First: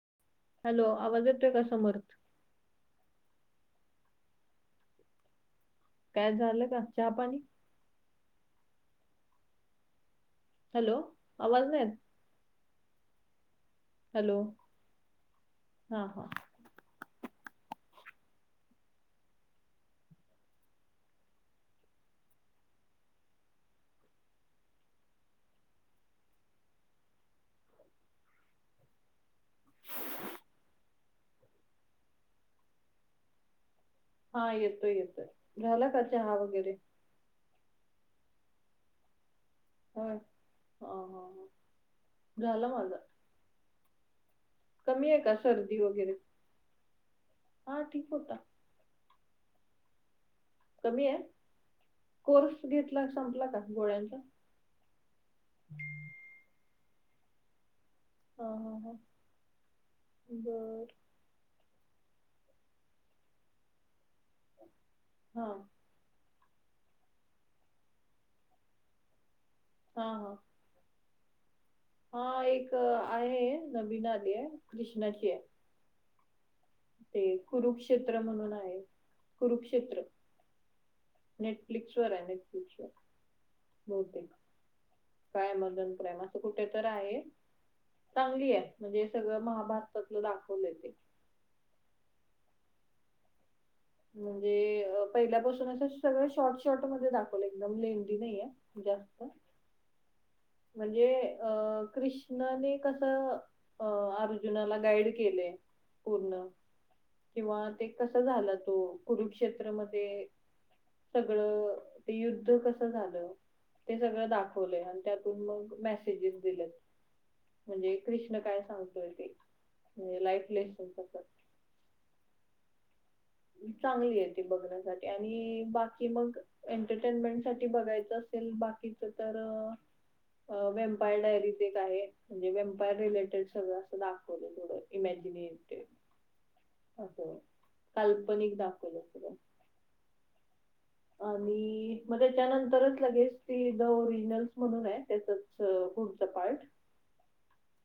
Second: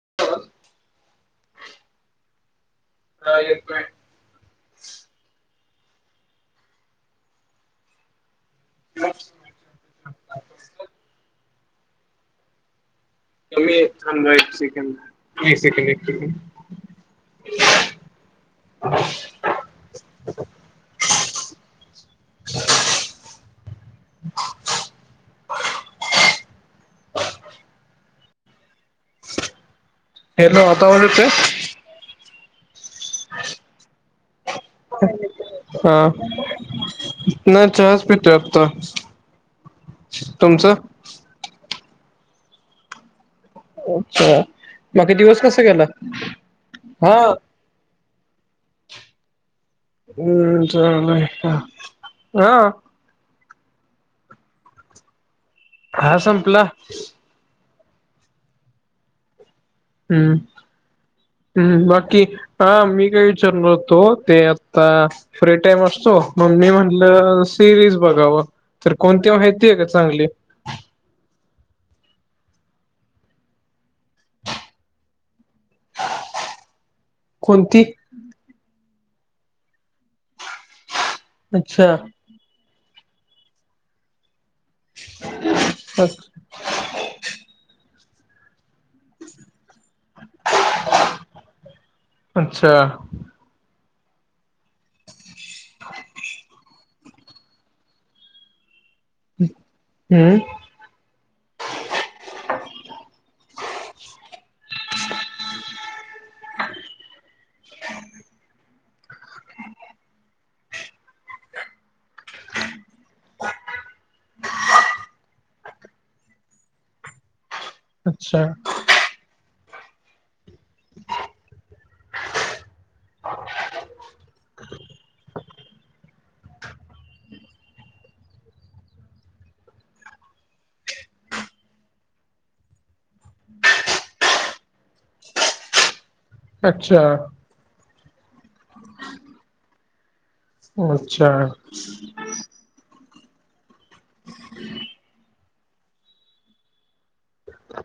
[inaudible] Hello आवाज येतोय का समर्थ? हां येतोय. कायं झालं कां चहा पाणी [unintelligible] हॅलो आवांज नांय येतं कमी एक थांड हॅलो एक सेकंड एक सेकंड एक हा हा सेकंड हम्मं हॅलो आंता आवांज येतोय हां येतोय येतोय झालां कां चहा वगैरें नाहीं चहाज पीतोय आंत्ता होय तुमचां झालं माझं अच्छा बाकी आहे का दिवसं असां गेलां हां हां ठीकं होतां. हम्मं कमी चाले आहे हं हां कोर्स घेतला संपला कां गोळ्यांचा हां संपला. हं हां हं हम्मं हम्मं बाकी हां मी कायं विचांरणांर होतो ते आतां हा फ्री टाईम असतो मगं मी म्हटलं सिरीज बघावं तरं कोणंती आहे चांगली माहितीय आहे कां हा चांगली हां एक आहे नवीन आंली आहे कृष्णाची आहे. ते कोणती? कुंरुक्षेत्र म्हणूंन आहे कुंरुक्षेत्र. अच्छा नेटफ्लिक्स वरं आहे बहुंतेक. कायं अमेझॉन प्रेम असं कुंठे तरं आहे चांगली आहे म्हणजे सगळं महांभारत तसलं दाखवलं ते. अच्छा. म्हणजे पहिल्यांपासूनचं सगळं शॉर्ट शॉर्ट दाखवलं एकदंम लेंडी नाहीं जास्तं हम्मं म्हणजे अं कृष्णांने कसं अं अर्जुनांला गाईड केले पूर्ण. किंवा ते कसं झालं तो कुंरुक्षेत्रमध्यें सगळं ते युंद्ध कसं झालं ते सगळं दाखवलंया आणि त्यांत मगं मेसेजेस दिलेत म्हणजे कृष्णं अच्छा कायं सांगतोय ते. लाईफलेसन तसांच. चांगली आहे ते बघण्यांसाठी आणि बाकी मंग एंटरटेनमेंट सांठी बघायचं असेल बाकीचं तरं वेम्पायर डायरीज एक आहे म्हणजे वेम्पायर रिलेटेड सगळं असं दाखवले थोडं. इमॅजिनेट अच्छा. कांल्पनिक दाखवलंय सगळं. अच्छा आणि मगं त्यांच्यानंतर चं लगेच ते द ओरिजनल्स म्हणूंन आहे त्यांच चं पुढचं पार्ट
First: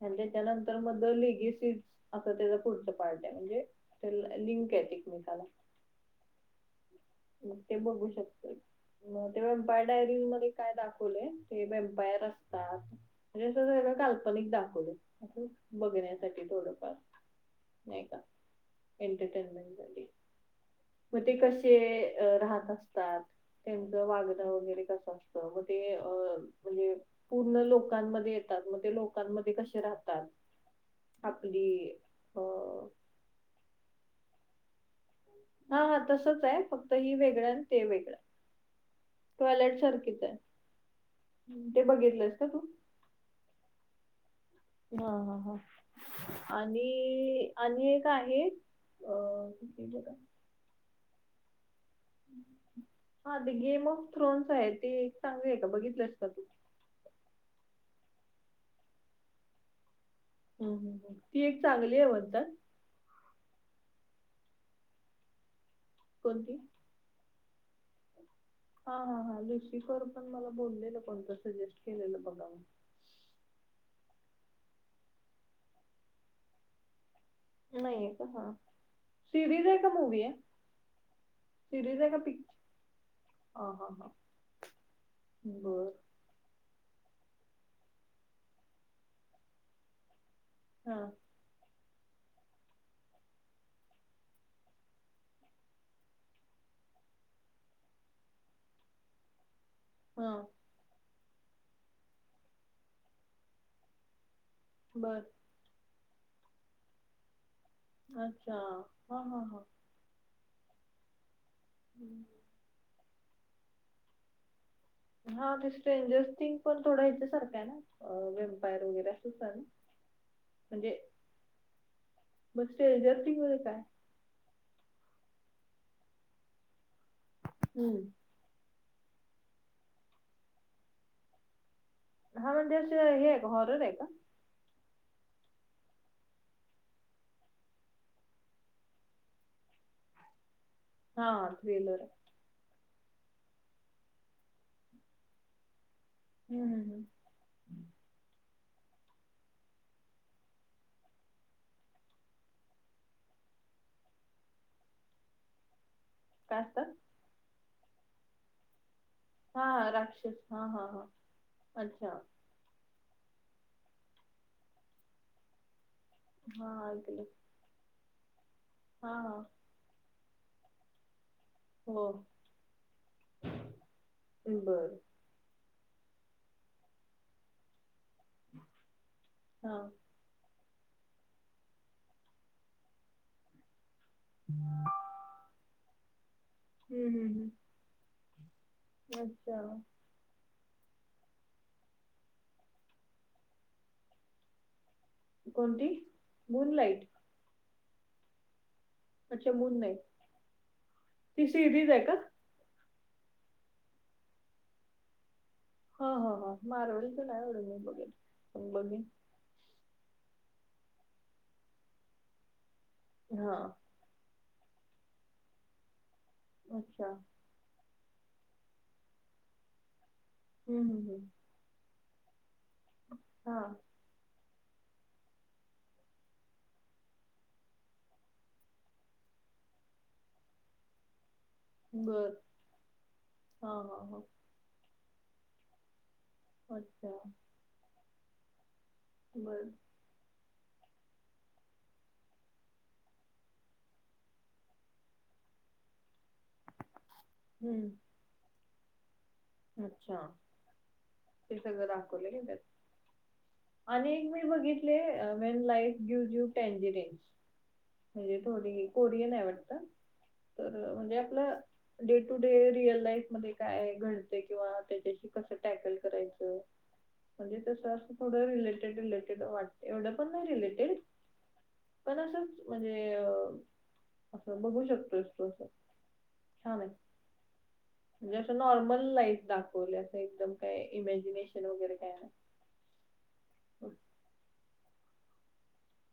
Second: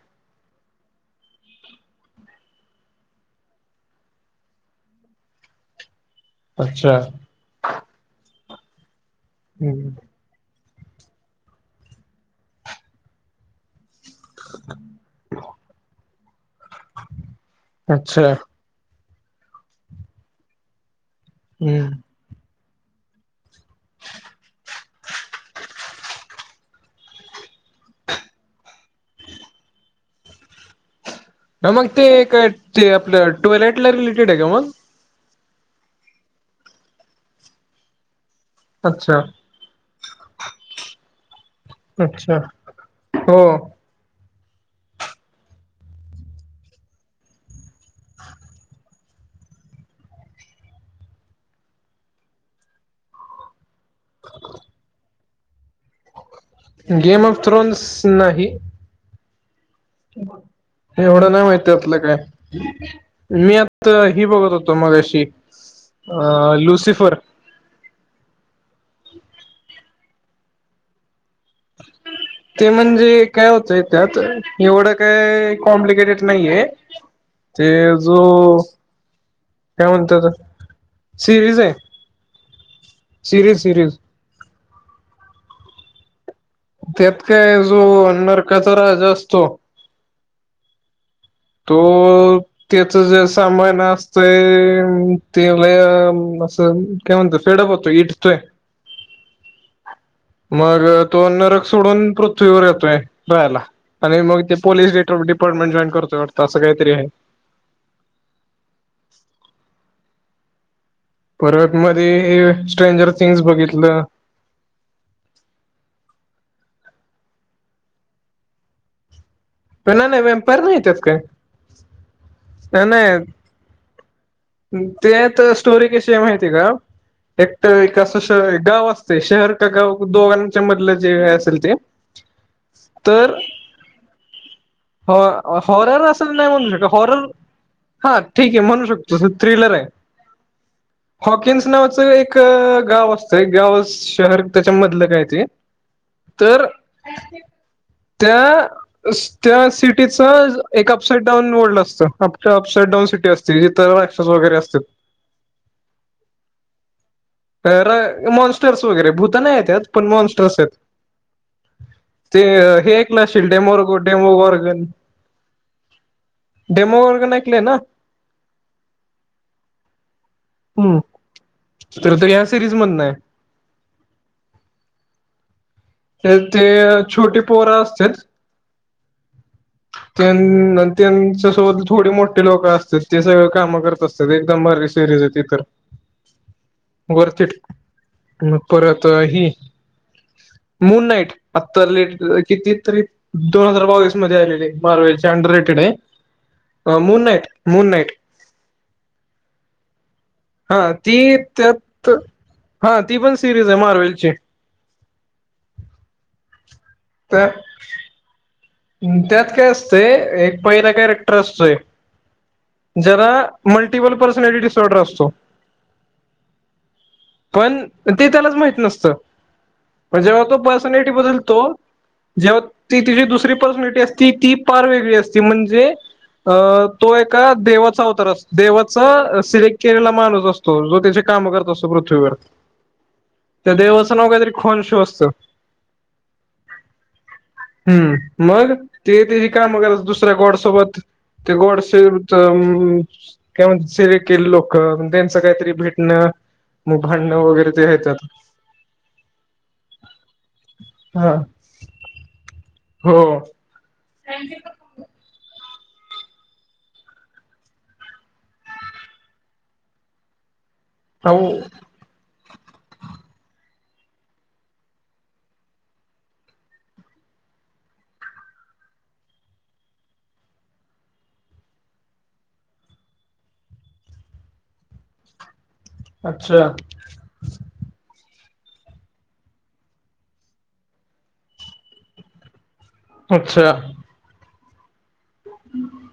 आणि त्यांच्यानंतर मगं लिगे सीड असं त्यांचं पुढचं पार्ट म्हणजे लिंक आहेंतं एकमेकांला. अच्छा. मग ते बघू शकतय मग तेव्हा बाय हम्म डायरीज मध्ये काय दाखवलंय की बेम्पायर असतात मजे असं वेगळं काल्पनिक कमीच दाखवलंय अस बघण्यासाठी थोडंफार नाही का? अच्छा एंटरटेनमेंट [unintelligible] मग ते कसे हम्म राहत असतात. त्यांचं वागणं वगैरे कसं असतं मग ते अ मजे पूर्ण लोकांमध्ये येतात मग ते लोकांमध्ये कशे राहतात. आपली मग ते अ का ते आपलं टोयलेट ला रिलेटेड आहे का मग? हा हा तसंच आहे फक्त ही वेगळं आणि ते वेगळं. अच्छा टॉयलेट सारखीच आहे, ते बघितलंस अच्छा का तू? हो. हा हा हो. आणि आणि हे एक आहे अ कुठली बर हा ते गेम ऑफ थ्रोन्स आहे ते चांगले आहे का बघितलंस का तू? गेम ऑफ थ्रोन्स नाही. हम्म, हम्म, हम्म. एवढं ती नाही एक माहित चांगली त्यातलं आहे काय. म्हणतात मी आ त ही बघत होतो मगाशी अ कोणती लुसिफर. हा हा हा लुसिफर पण मला बोललेलं कोणतं सजेस्ट केलेलं मला. ते म्हणजे काय होतय त्यात एवढं काय कॉम्प्लिकेटेड नाहीये. ते नाहीये जो का हा सिरीज आहे काय का मूवी आहे म्हणतातात वो, सिरीज हाय. सिरीज हाय का पिक्चर. Series series. बरं. त्यात काय जो नरकाचा राजाअसतो. हा. तो अं... त्याच जे सामान असंतय ते लय असं.... आणि काय म्हणतात पेड [unintelligible] हा मग तो नरक सोडून पृथ्वीवर येतोय राहायला आणि मग ते पोलीस, बर अपार्टमेट जॉईन करतो वाटत असं काहीतरी आहे. अच्छा! हा हा हा परत हम्म. मध्ये स्ट्रेंजर थिंग्स बघितलं. हा ते स्ट्रेंजर्स थिंग्स पण थोडा यांच्यासारखा आहे ना वेम्पायर वगैरे असं ना. पण नाही नाही वैम्पायर नाही त्यात म्हणजे काय. मग स्ट्रेंजर नाही थिंग्स मध्ये काय? त्यात स्टोरी कशी माहिती का? एकटा कस- हम्म. गाव असतर शहर का गाव दोघांच्या मधलं जे असेल ते, हा म्हणजे असं हे हॉरर आहे का? हॉर हाँरर असं नाही म्हणु शकत हॉरर हा ठीक आहे म्हणू शकतो. तस थ्रिलर आहे, हा हॉकिन्स थ्रिलर आहे. नावाचं एक एक गाव असतं एक गाव शहर त्याच्यामधलं काय ते, हम्म, तर हम्म, हम्म. त्या त्या सिटीचा एक अपसाइड डाउन वर्ल्ड असत अप अपसाइड डाऊन सिटी असते. ते एक्सेस वगैरे असतं. काय असतं? तर, मॉन्स्टर्स वगैरे भूत हा नाहीत त्यात पण राक्षस मॉन्स्टर्स हा आहेत. हा हा अच्छा ते हे ऐकलं असशील डेमोरग डेमो गोरगन. हा ऐकलं डेमोगोर्गन ऐकलंय ना. हा हा हम् तो तर ह्याया सिरीज मधन हाय. बरं. त्यात ते छोटी पोर असत्यात हा. त्यां त्यांच्या सोबत थोडे मोठे लोक असतात ते सगळे कामं करत असत एकदम भारी सिरीज आहे ती तर. हम्म हम्म वरती हम्म. मग परत ही अच्छा मून नाईट आत्ता लेट किती तरी, दोन हजार बावीस मध्ये आलेली. मारवलं ची अंडररेटेड कोणती moonlight Moon Knight, Moon Knight. अच्छा मून नाईट. हा ती त्यात हा ती पण सिरीज आहे मार्वेलची. हा हा हा मार्वेलची नाय त्या येवड मी बघत मी पण बघेल त्यात काय असतय एक पहिला कॅरेक्टर असतोय, ज्याला हा म ल्टिपल पेर्सोनालिटी डिसॉर्डर असतो. अच्छा. पण ते त्यालाच माहित नसतं. पण जेव्हा तो हम्म हम्म पर्सनॅलटी हम्म. बदलतो जेव्हा ती तिची दुसरी हा अस ती ती फार वेगळी असते म्हणजे अ तो एका देवाचा अवतार असतो देवाचा सिलेक्ट केलेला माणूस असतो. जो तिचे काम करत असतो बर पृथ्वीवर हा त्या हा देवाचं हा नाव काहीतरी खाँन्स असत. अच्छा. हम्म मग ते तेची बर काम करत दुसऱ्या गॉडसोबत ते गाँडसेे तर म्हणे सेरक लोकं त्यांचं काहीतरी भिडणं मग भांडण वैगैरे ते हम्म आहे त्यात. अच्छा. हा. हे सगळं दावलं काय त्यात हो आणि मी एक बघितली play main life give you टेंजिरि म्हणजे थोडी कोरियन आहे वाटत तर म्हणजे हो आपलं day to day real life मध्ये काय घडते किंवा त्याच्याशी कसं टॅकल करायचं. म्हणजे तसं असं पुढं रिलेटेड रिलेटेड वाट एवढं पण नाही रिलेटेड. पण असंच म्हणजे अ असं बघू शकतोय तू अस. अच्छा छान आहे. म्हणजे असं नॉर्मल लाईफ दाखवले एकदम काय इमॅजिनेशन वगैरे काय नाही. अच्छा. हम्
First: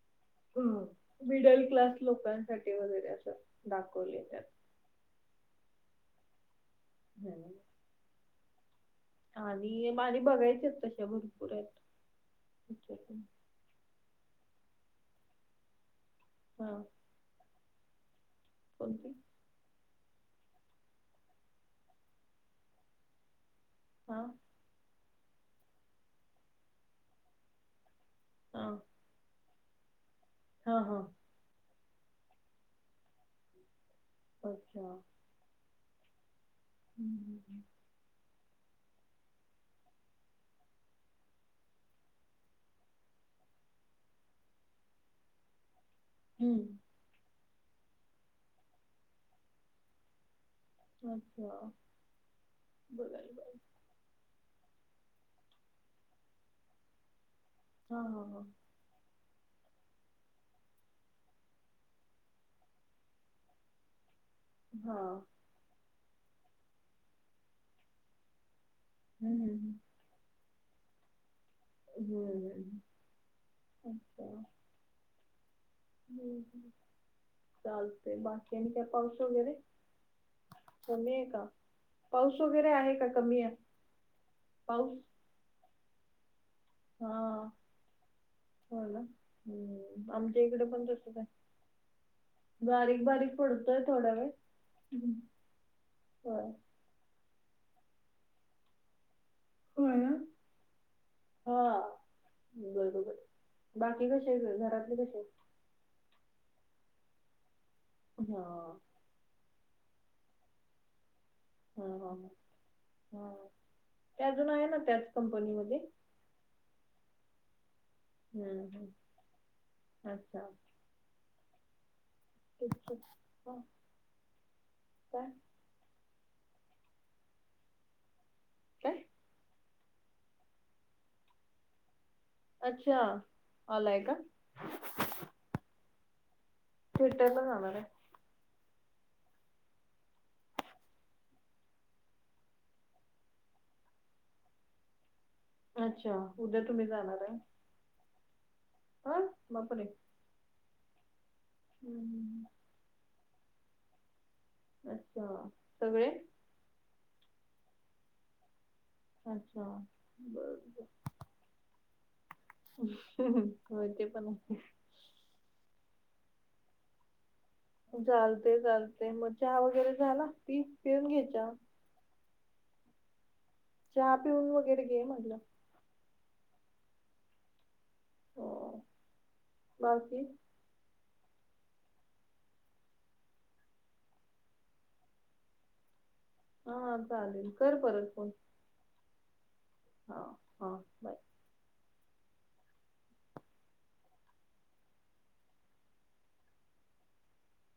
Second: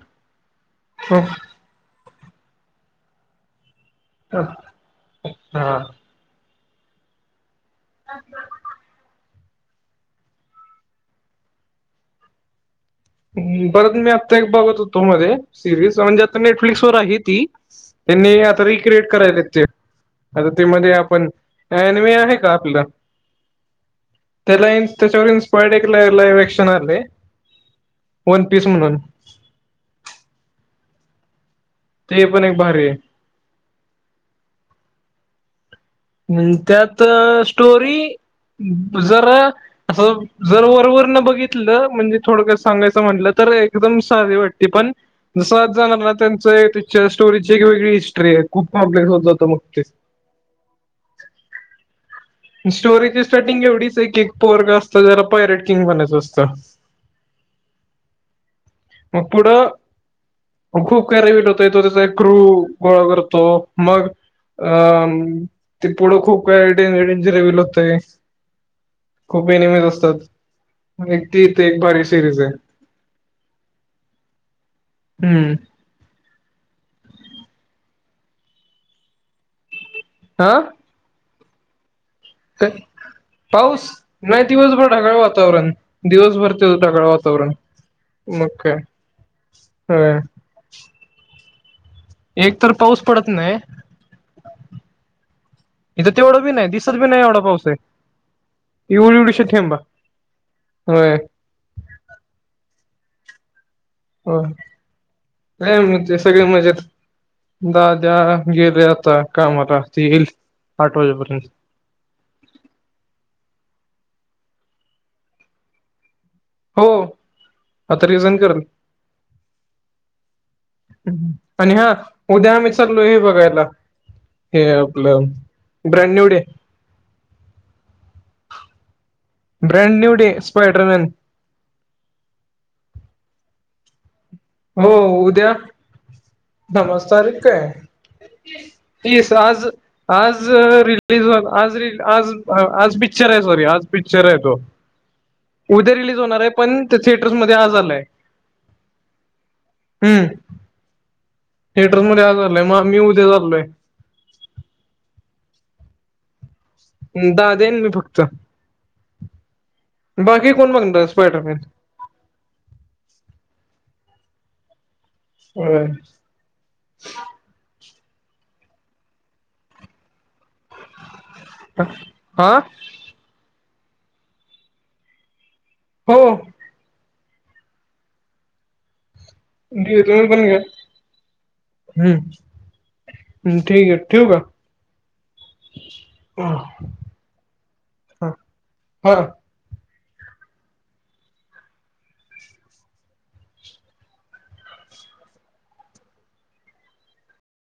हम् मिडल क्लास लोकांसाठी वगैरे असं दाखवले त्यात. हा हम् [inaudible] आणि माझी बघायचेत तशा भरपूर आहेत. परत मी आत्ता एक बघत होतो मध्ये सिरीज, म्हणजे आता हा नेटफ्लिक्सवर आहे ती. त्यांनी आता रिक्रिएट कोणती करायलेत ते आता, ते मध्ये आपण एनिमे आहे का आपलं? हा. त्याला एक त्याच्यावर इन्स्पायर्ड के इवक्शन आले. वन हा पीस म्हणून. हा हा. ते पण एक भारीय. अच्छा. त्यात हम्म स्टोरी जर असं जर वर वर न बघितलं म्हणजे थोडक्यात सांगायचं, म्हटलं तर एकदम साधी वाटते पण जसं आज जाणार ना त्यांचं हम्म. पिक्चर, स्टोरीची एक वेगळी हिस्ट्री आहे खूप कॉम्प्लेक्स होत जातं मग ते. अच्छा. स्टोरीची बघायला पाहिजे स्टार्टिंग एवढीच आहे की एक पोरगं ज्याला पायरेट किंग बनायचं असतं. हा हा हा. मग पुढं खूप काराविट होतंय तो त्याचा एक क्रू गोळा करतो. मग हा अं ते पुढं खूप [unintelligible] होतंय. खूप हम्म एनिमेज असतात, म्हणजे ती एक भारी सिरीज आहे. हम्म अच्छा हम्म. हम्म चालतंय बाकी आणि पाऊस वगैरे? आ? कमी आहे का? पाऊस क वगैरे आहे का कमी आहे पाऊस नाही दिवसभर पाऊस ढागाळ वातावरण. दिवस त्यो ढगाळ हा वातावरण मग काय व्हय. ते इकडं पण तसंच हाय. एक तर पाऊस बारीक पडत बारीक नाही पडतोय थोडावेळ, इथं तेवढं होय. [unintelligible] नाही एवढा पाऊस आहे, एव एवढंशी थेंब, होय ना होय. हा बरोबर, बाकी कसे होय आहे घरातले कसे आहेत? काय नाही मग ते सगळे मजेत दाद्या हा गेले आता. कामाला ते येईल आठ वाजेपर्यंत. हा हा हा, हा त्या अजून आहे ना त्याच कंपनीमध्ये? हो, आता रिझाइन हम्म करलं. हम्म अच्छा. [unintelligible] आणि हा उद्या आम्ही ठीक आहे. चाललो हे हा, बघायला, हे आपलं काय ब्रँड न्यू डे. काय? Brand new day Spiderman. अच्छा आलाय का? हो उद्या, थांब आज तारीख थिएटरला काय? जाणार आहे. तीस आज आज रिलीज आज आज आज पिक्चर आहे सॉरी आज पिक्चर आहे तो. उद्या अच्छा रिलीज होणार आहे, उद्या पण तुम्ही ते थिएटर्समध्ये आज आलाय. आनं बापरे. हम्म. थेटरमध्ये आज हम्म. आलाय, मं मी उद्या चाललोय. अच्छा सगळे? दाद्या अन मी फक्त अच्छा. बाकी कोण बघणार स्पायडरमन? ह हो ते पण आहे. होय, चालतय चालतय मग चहा वगैरे झाला? पी पिऊन घे चहा. ता ''हां '' चहा पिऊन वगैरे घे म्हटलं. हो, हो. [unintelligible] तुम्ही बाकी पण घ्या. हम्म, ठीके ठेऊ का? हा, चालेल कर परत फोन. बरं. ''हां ''हां'' बाय.